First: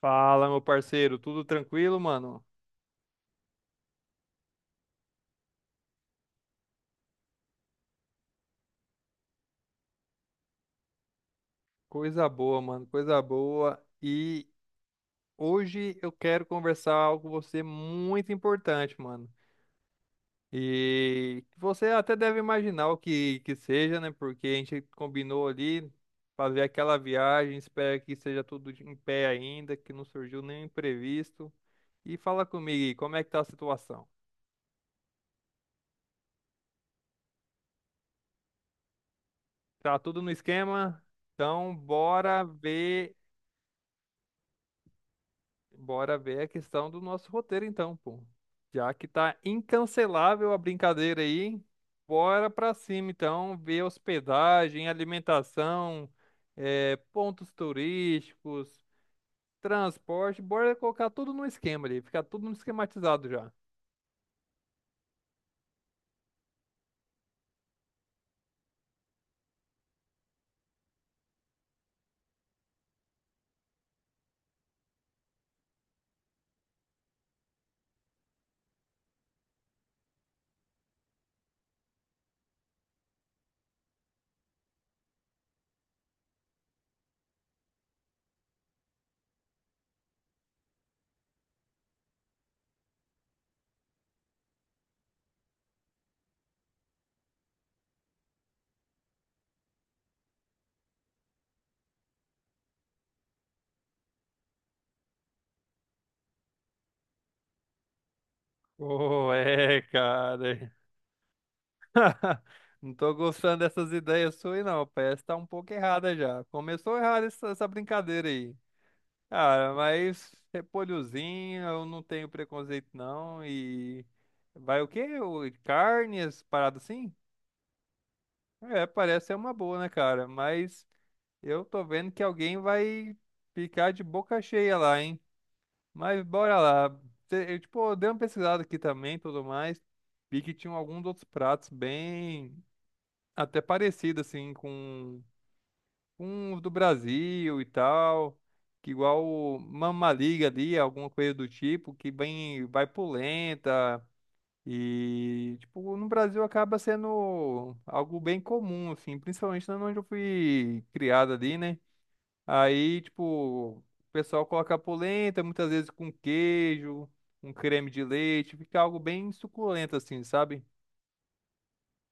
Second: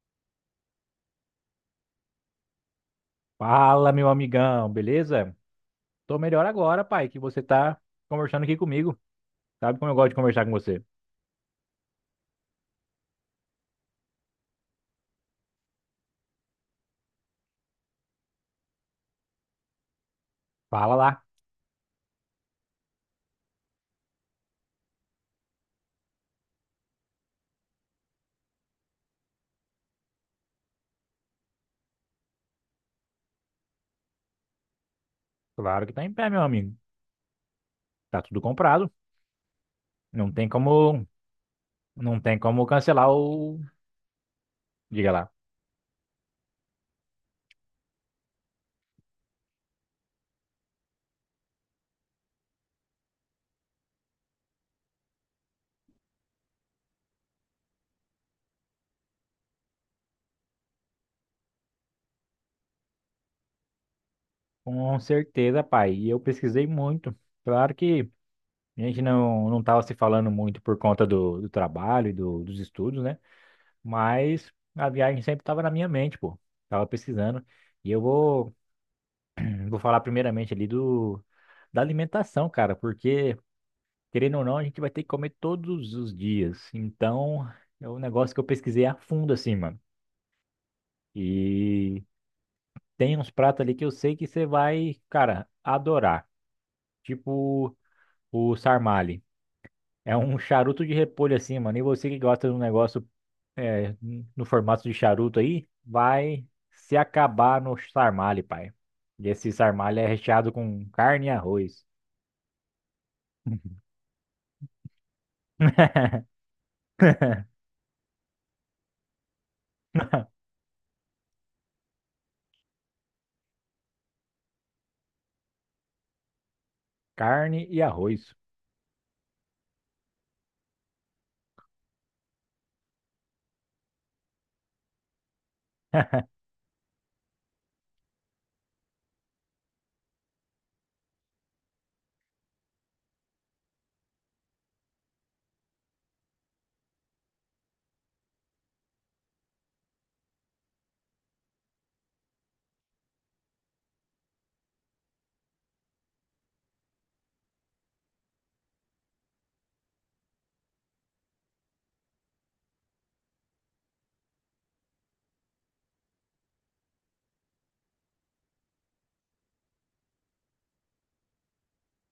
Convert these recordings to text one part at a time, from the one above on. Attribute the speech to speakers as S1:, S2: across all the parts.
S1: Fala, meu parceiro, tudo tranquilo, mano?
S2: Fala, meu amigão, beleza? Tô melhor agora, pai, que você tá conversando aqui comigo. Sabe como eu gosto de conversar com você?
S1: Coisa boa, mano, coisa boa. E hoje eu quero conversar algo com você muito importante, mano.
S2: Fala lá.
S1: E você até deve imaginar o que que seja, né? Porque a gente combinou ali fazer aquela viagem, espero que seja tudo em pé ainda, que não surgiu nenhum imprevisto. E fala comigo aí, como é que tá a situação?
S2: Claro que tá em pé, meu amigo. Tá tudo comprado.
S1: Tá tudo no
S2: Não tem
S1: esquema?
S2: como,
S1: Então,
S2: não tem
S1: bora
S2: como cancelar
S1: ver
S2: o... Diga lá.
S1: Bora ver a questão do nosso roteiro, então, pô. Já que tá incancelável a brincadeira aí, hein? Bora pra cima, então, ver hospedagem, alimentação, pontos turísticos, transporte, bora colocar tudo no esquema ali, ficar tudo esquematizado já.
S2: Com certeza, pai. E eu pesquisei muito. Claro que a gente não tava se falando muito por conta do trabalho e dos estudos, né? Mas a viagem sempre tava na minha mente, pô. Tava pesquisando. E eu vou Vou falar primeiramente ali do da alimentação, cara, porque querendo ou não, a gente vai ter que comer todos os dias. Então, é um negócio que eu pesquisei a fundo assim, mano. E tem uns pratos ali que eu sei que você vai, cara, adorar. Tipo o sarmale. É um charuto de repolho assim, mano. E você que gosta de um negócio é, no formato de charuto aí, vai se acabar no sarmale, pai. E
S1: Oh,
S2: esse
S1: é,
S2: sarmale é recheado
S1: cara.
S2: com carne e arroz.
S1: Não tô gostando dessas ideias suas, não. Parece que tá um pouco errada já. Começou errada essa brincadeira aí. Cara, mas repolhozinho, eu não tenho preconceito não. E vai o quê? O- Carnes, parada assim?
S2: Carne e arroz.
S1: É, parece ser uma boa, né, cara? Mas eu tô vendo que alguém vai ficar de boca cheia lá, hein? Mas bora lá. Cê- Eu, tipo, eu dei uma pesquisada aqui também, tudo mais. Vi que tinham alguns outros pratos bem até parecidos, assim, com uns do Brasil e tal, que igual o Mamma Liga ali, alguma coisa do tipo, que bem vai por lenta e tipo, no Brasil acaba sendo algo bem comum assim, principalmente na onde eu fui criado ali, né? Aí, tipo, o pessoal coloca polenta, muitas vezes com queijo, um creme de leite, fica algo bem suculento assim, sabe?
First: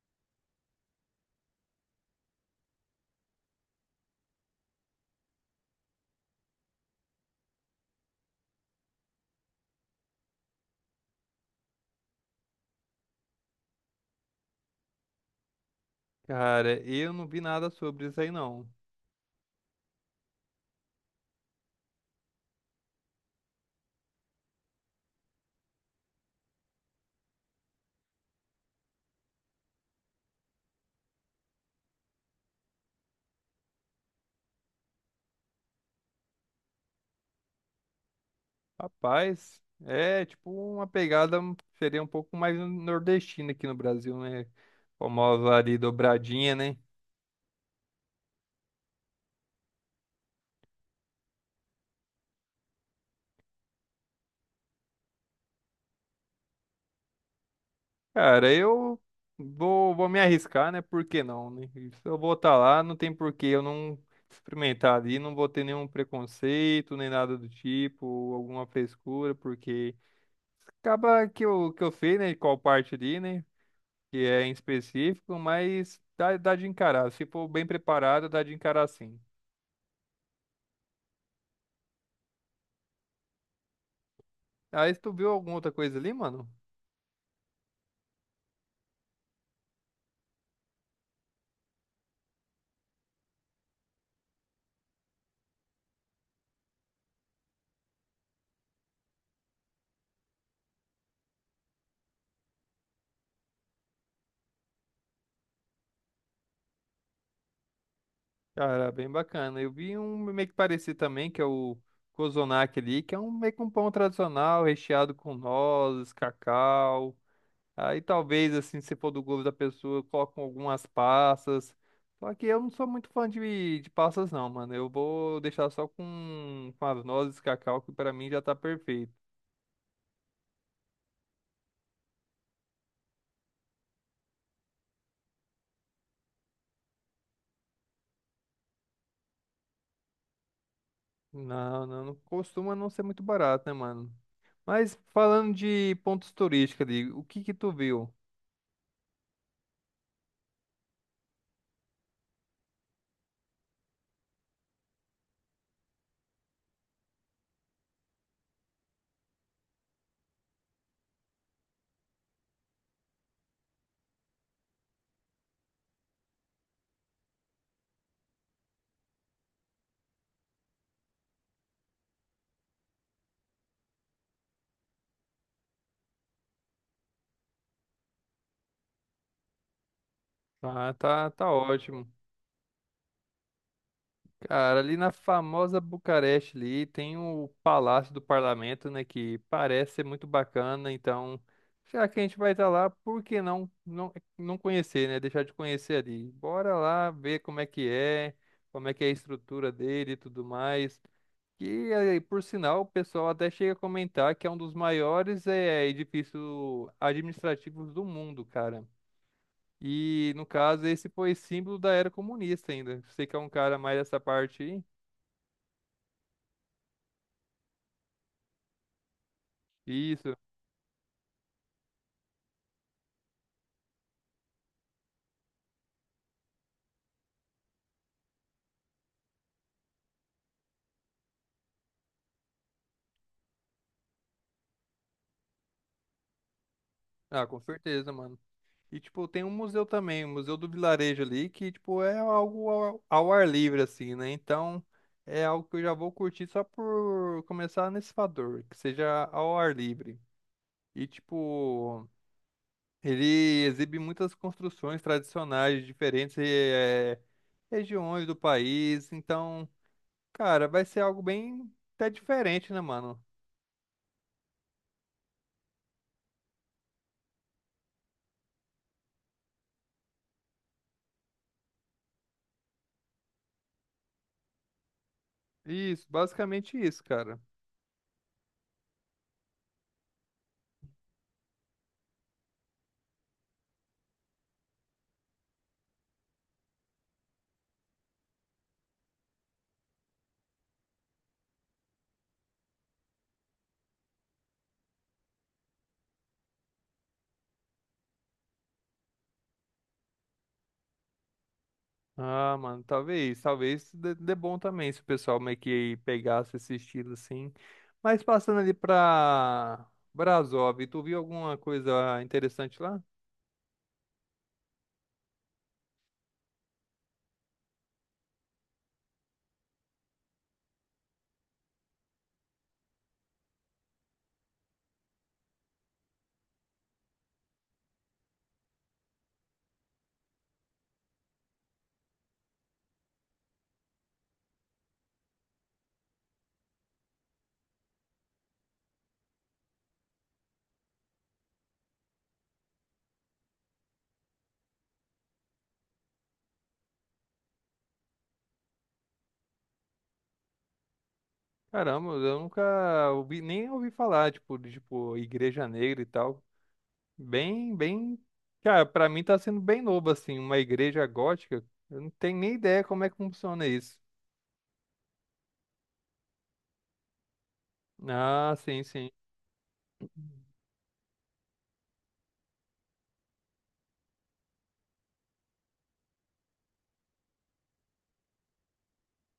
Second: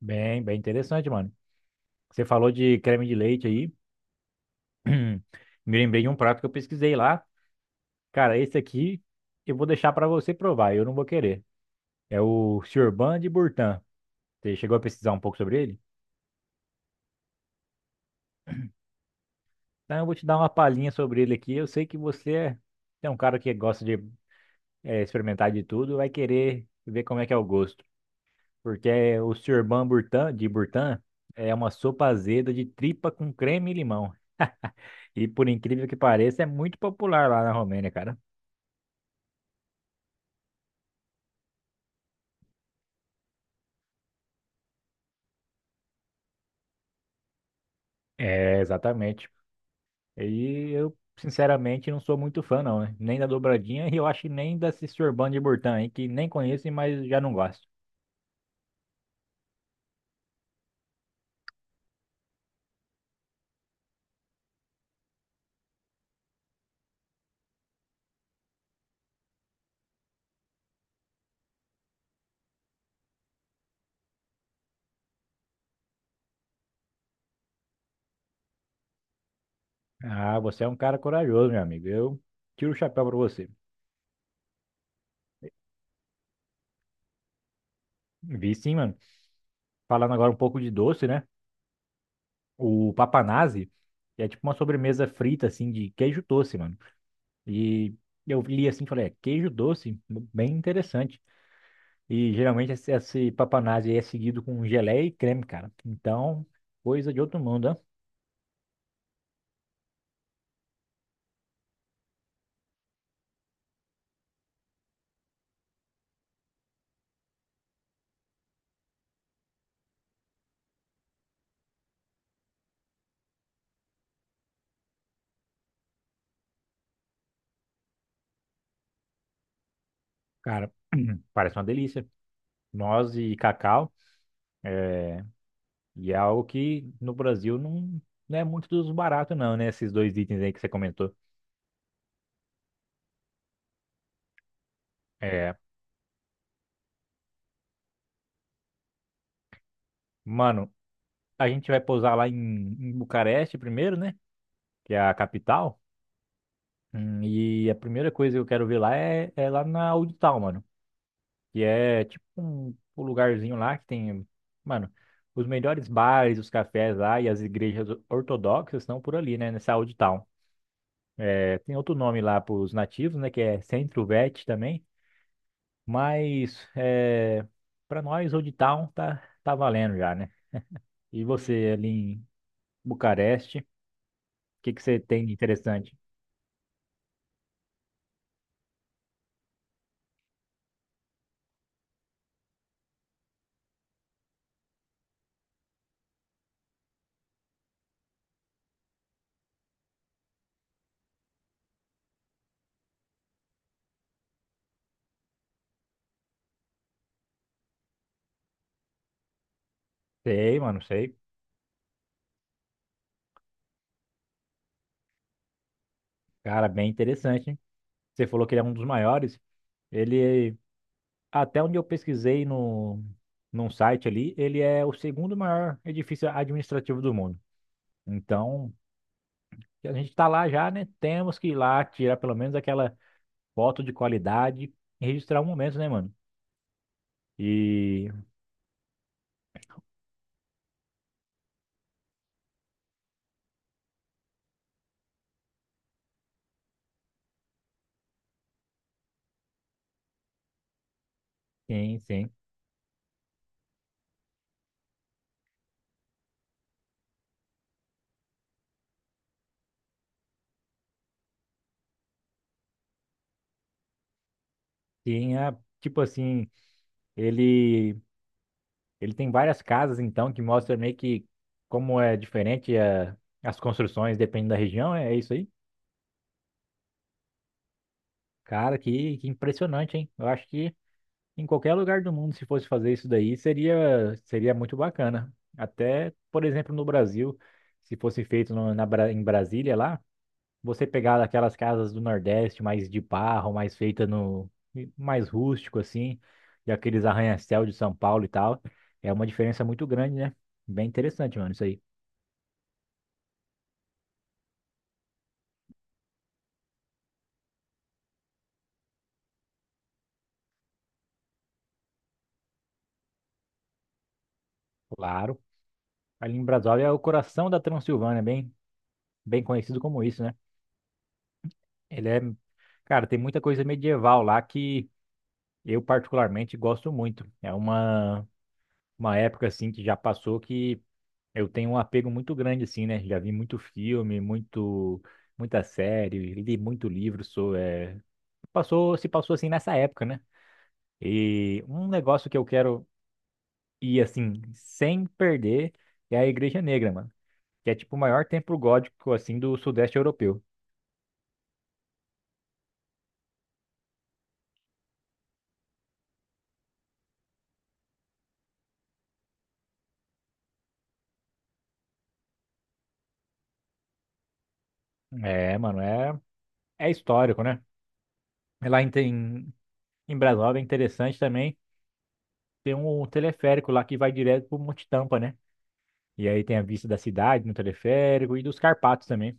S2: Bem interessante, mano. Você falou de creme de leite aí. Me lembrei de um prato que eu pesquisei lá. Cara, esse aqui eu vou deixar pra você provar, eu não vou querer. É o Churban de Burtan. Você chegou a pesquisar um pouco sobre ele?
S1: Cara, eu não vi nada sobre isso aí não.
S2: Então eu vou te dar uma palhinha sobre ele aqui. Eu sei que você é um cara que gosta de experimentar de tudo, vai querer ver como é que é o gosto. Porque o Churban Burtan, de Burtan é uma sopa azeda de tripa com creme e limão. E por incrível que pareça, é muito popular lá na Romênia, cara.
S1: Rapaz, é tipo uma pegada um, seria um pouco mais nordestina aqui no Brasil, né? Famosa ali dobradinha, né?
S2: É, exatamente. E eu, sinceramente, não sou muito fã, não, né? Nem da dobradinha e eu acho que nem da Cisorban de Burtã, aí, que nem conheço, mas já não gosto.
S1: Cara, eu vou me arriscar, né? Por que não, né? E se eu vou estar lá, não tem por que eu não experimentar ali, não vou ter nenhum preconceito, nem nada do tipo, ou alguma frescura, porque acaba que eu que eu sei, né? Qual parte ali, né? Que é em específico, mas dá de encarar. Se for bem preparado, dá de encarar sim.
S2: Ah, você é um cara corajoso, meu amigo. Eu tiro o chapéu pra você.
S1: Aí tu viu alguma outra coisa ali, mano?
S2: Vi sim, mano. Falando agora um pouco de doce, né? O papanazzi é tipo uma sobremesa frita, assim, de queijo doce, mano. E eu li assim e falei, é, queijo doce? Bem interessante. E geralmente esse papanazzi aí é seguido com geleia e creme, cara. Então, coisa de outro mundo, né?
S1: Cara, bem bacana. Eu vi um meio que parecido também, que é o Kozonak ali, que é um meio que um pão tradicional, recheado com nozes, cacau. Aí talvez, assim, se for do gosto da pessoa, colocam algumas passas. Só que eu não sou muito fã de passas, não, mano. Eu vou deixar só com as nozes, cacau, que pra mim já tá perfeito.
S2: Cara, parece uma delícia. Noz e cacau. É, e é algo que no Brasil não é muito dos baratos, não, né? Esses dois itens aí que você comentou.
S1: Não, não, não costuma não ser muito barato, né, mano? Mas falando
S2: É,
S1: de pontos turísticos ali, o que que tu viu?
S2: mano, a gente vai pousar lá em Bucareste primeiro, né? Que é a capital. E a primeira coisa que eu quero ver lá é lá na Audital, mano. Que é tipo um lugarzinho lá que tem, mano, os melhores bares, os cafés lá e as igrejas ortodoxas estão por ali, né, nessa Old Town. É, tem outro nome lá para os nativos, né, que é Centro Vet também, mas é, para nós Old Town tá valendo já, né?
S1: Ah,
S2: E
S1: tá, tá
S2: você ali
S1: ótimo.
S2: em Bucareste, o que
S1: Cara,
S2: que
S1: ali
S2: você
S1: na
S2: tem de
S1: famosa
S2: interessante?
S1: Bucareste ali tem o Palácio do Parlamento, né, que parece ser muito bacana, então já que a gente vai estar lá, por que não, não conhecer, né? Deixar de conhecer ali. Bora lá ver como é que é, como é que é a estrutura dele e tudo mais. E aí, por sinal, o pessoal até chega a comentar que é um dos maiores edifícios administrativos do mundo, cara. E, no
S2: Sei, mano,
S1: caso, esse
S2: sei.
S1: foi símbolo da era comunista ainda. Você que é um cara mais dessa parte aí.
S2: Cara, bem interessante, hein? Você falou que ele é um dos maiores.
S1: Isso.
S2: Ele Até onde eu pesquisei no, num site ali, ele é o segundo maior edifício administrativo do mundo. Então, a gente está lá já, né? Temos que ir lá tirar pelo menos aquela foto de qualidade e registrar o momento, né, mano?
S1: Ah, com
S2: E
S1: certeza, mano. E, tipo, tem um museu também, o Museu do Vilarejo ali, que, tipo, é algo ao, ao ar livre, assim, né? Então, é algo que eu já vou curtir só por começar nesse fator, que seja ao ar livre. E,
S2: sim,
S1: tipo,
S2: sim.
S1: ele exibe muitas construções tradicionais de diferentes regiões do país, então... Cara, vai ser algo bem até diferente, né, mano?
S2: Tinha, tipo assim, ele ele tem várias casas, então, que mostra meio que como é diferente é, as construções dependendo da região, é isso aí.
S1: Isso, basicamente isso, cara.
S2: Cara, que impressionante, hein? Eu acho que em qualquer lugar do mundo, se fosse fazer isso daí, seria muito bacana. Até, por exemplo, no Brasil, se fosse feito em Brasília lá, você pegar aquelas casas do Nordeste mais de barro, mais feita no, mais rústico assim, e aqueles arranha-céu de São Paulo e tal, é uma diferença muito grande, né? Bem interessante, mano, isso aí.
S1: Ah, mano, talvez, talvez dê bom também se o pessoal meio que pegasse esse estilo assim. Mas passando ali pra Brasov, tu viu alguma coisa interessante lá?
S2: Claro. Ali em Brasília é o coração da Transilvânia, bem conhecido como isso, né? Ele é, cara, tem muita coisa medieval lá que eu particularmente gosto muito. É uma época assim que já passou que eu tenho um apego muito grande assim, né? Já vi muito filme, muito muita série, li muito livro, sou é, passou, se passou assim nessa época, né? E um negócio que eu quero ir assim sem perder é a Igreja Negra, mano, que é tipo o maior templo gótico assim do Sudeste Europeu.
S1: Caramba, eu nunca ouvi, nem ouvi falar, tipo, de, tipo, Igreja Negra e tal. Bem, bem, cara, pra mim tá sendo bem novo, assim, uma igreja gótica. Eu não tenho nem ideia como é que funciona isso.
S2: É, mano, é histórico, né?
S1: Ah, sim,
S2: Lá
S1: sim.
S2: em Brasília é interessante também, tem um teleférico lá que vai direto pro Monte Tampa, né? E aí tem a vista da cidade no teleférico e dos Carpatos também,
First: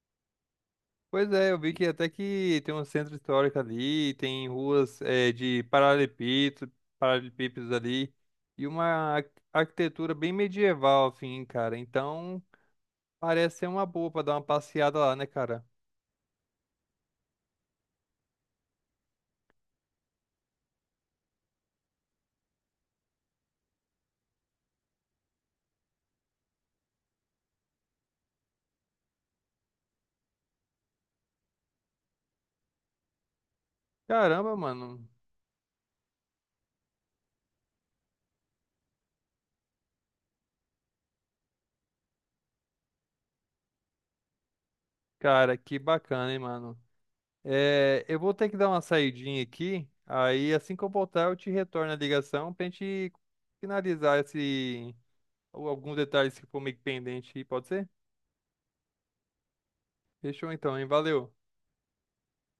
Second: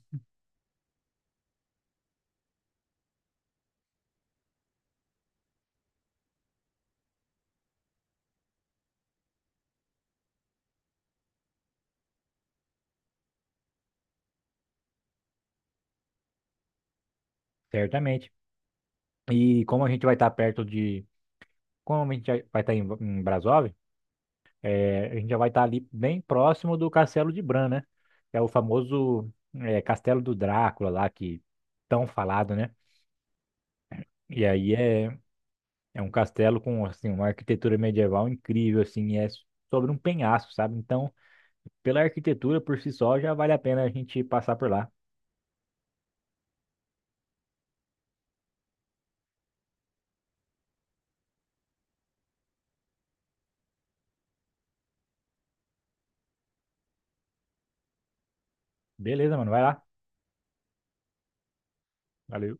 S1: Pois é, eu vi que até que tem um centro histórico ali, tem ruas de paralelepípedos, paralelepípedos ali, e uma ar- arquitetura bem medieval, assim, cara. Então, parece ser uma boa pra dar uma passeada lá, né, cara?
S2: certamente. E como a gente vai estar perto de. Como a gente já vai estar em Brasov, é, a gente já vai estar ali bem próximo do Castelo de Bran, né? Que é o famoso é, Castelo do Drácula lá, que tão falado, né? E
S1: Caramba,
S2: aí
S1: mano.
S2: é, é um castelo com assim, uma arquitetura medieval incrível, assim, e é sobre um penhasco, sabe? Então, pela arquitetura por si só, já vale a pena a gente passar por lá.
S1: Cara, que bacana, hein, mano. É, eu vou ter que dar uma saidinha aqui, aí assim que eu voltar eu te retorno a ligação pra gente finalizar esse, alguns detalhes que ficou meio que pendente, pode ser?
S2: Beleza, mano. Vai lá.
S1: Fechou então, hein? Valeu.
S2: Valeu.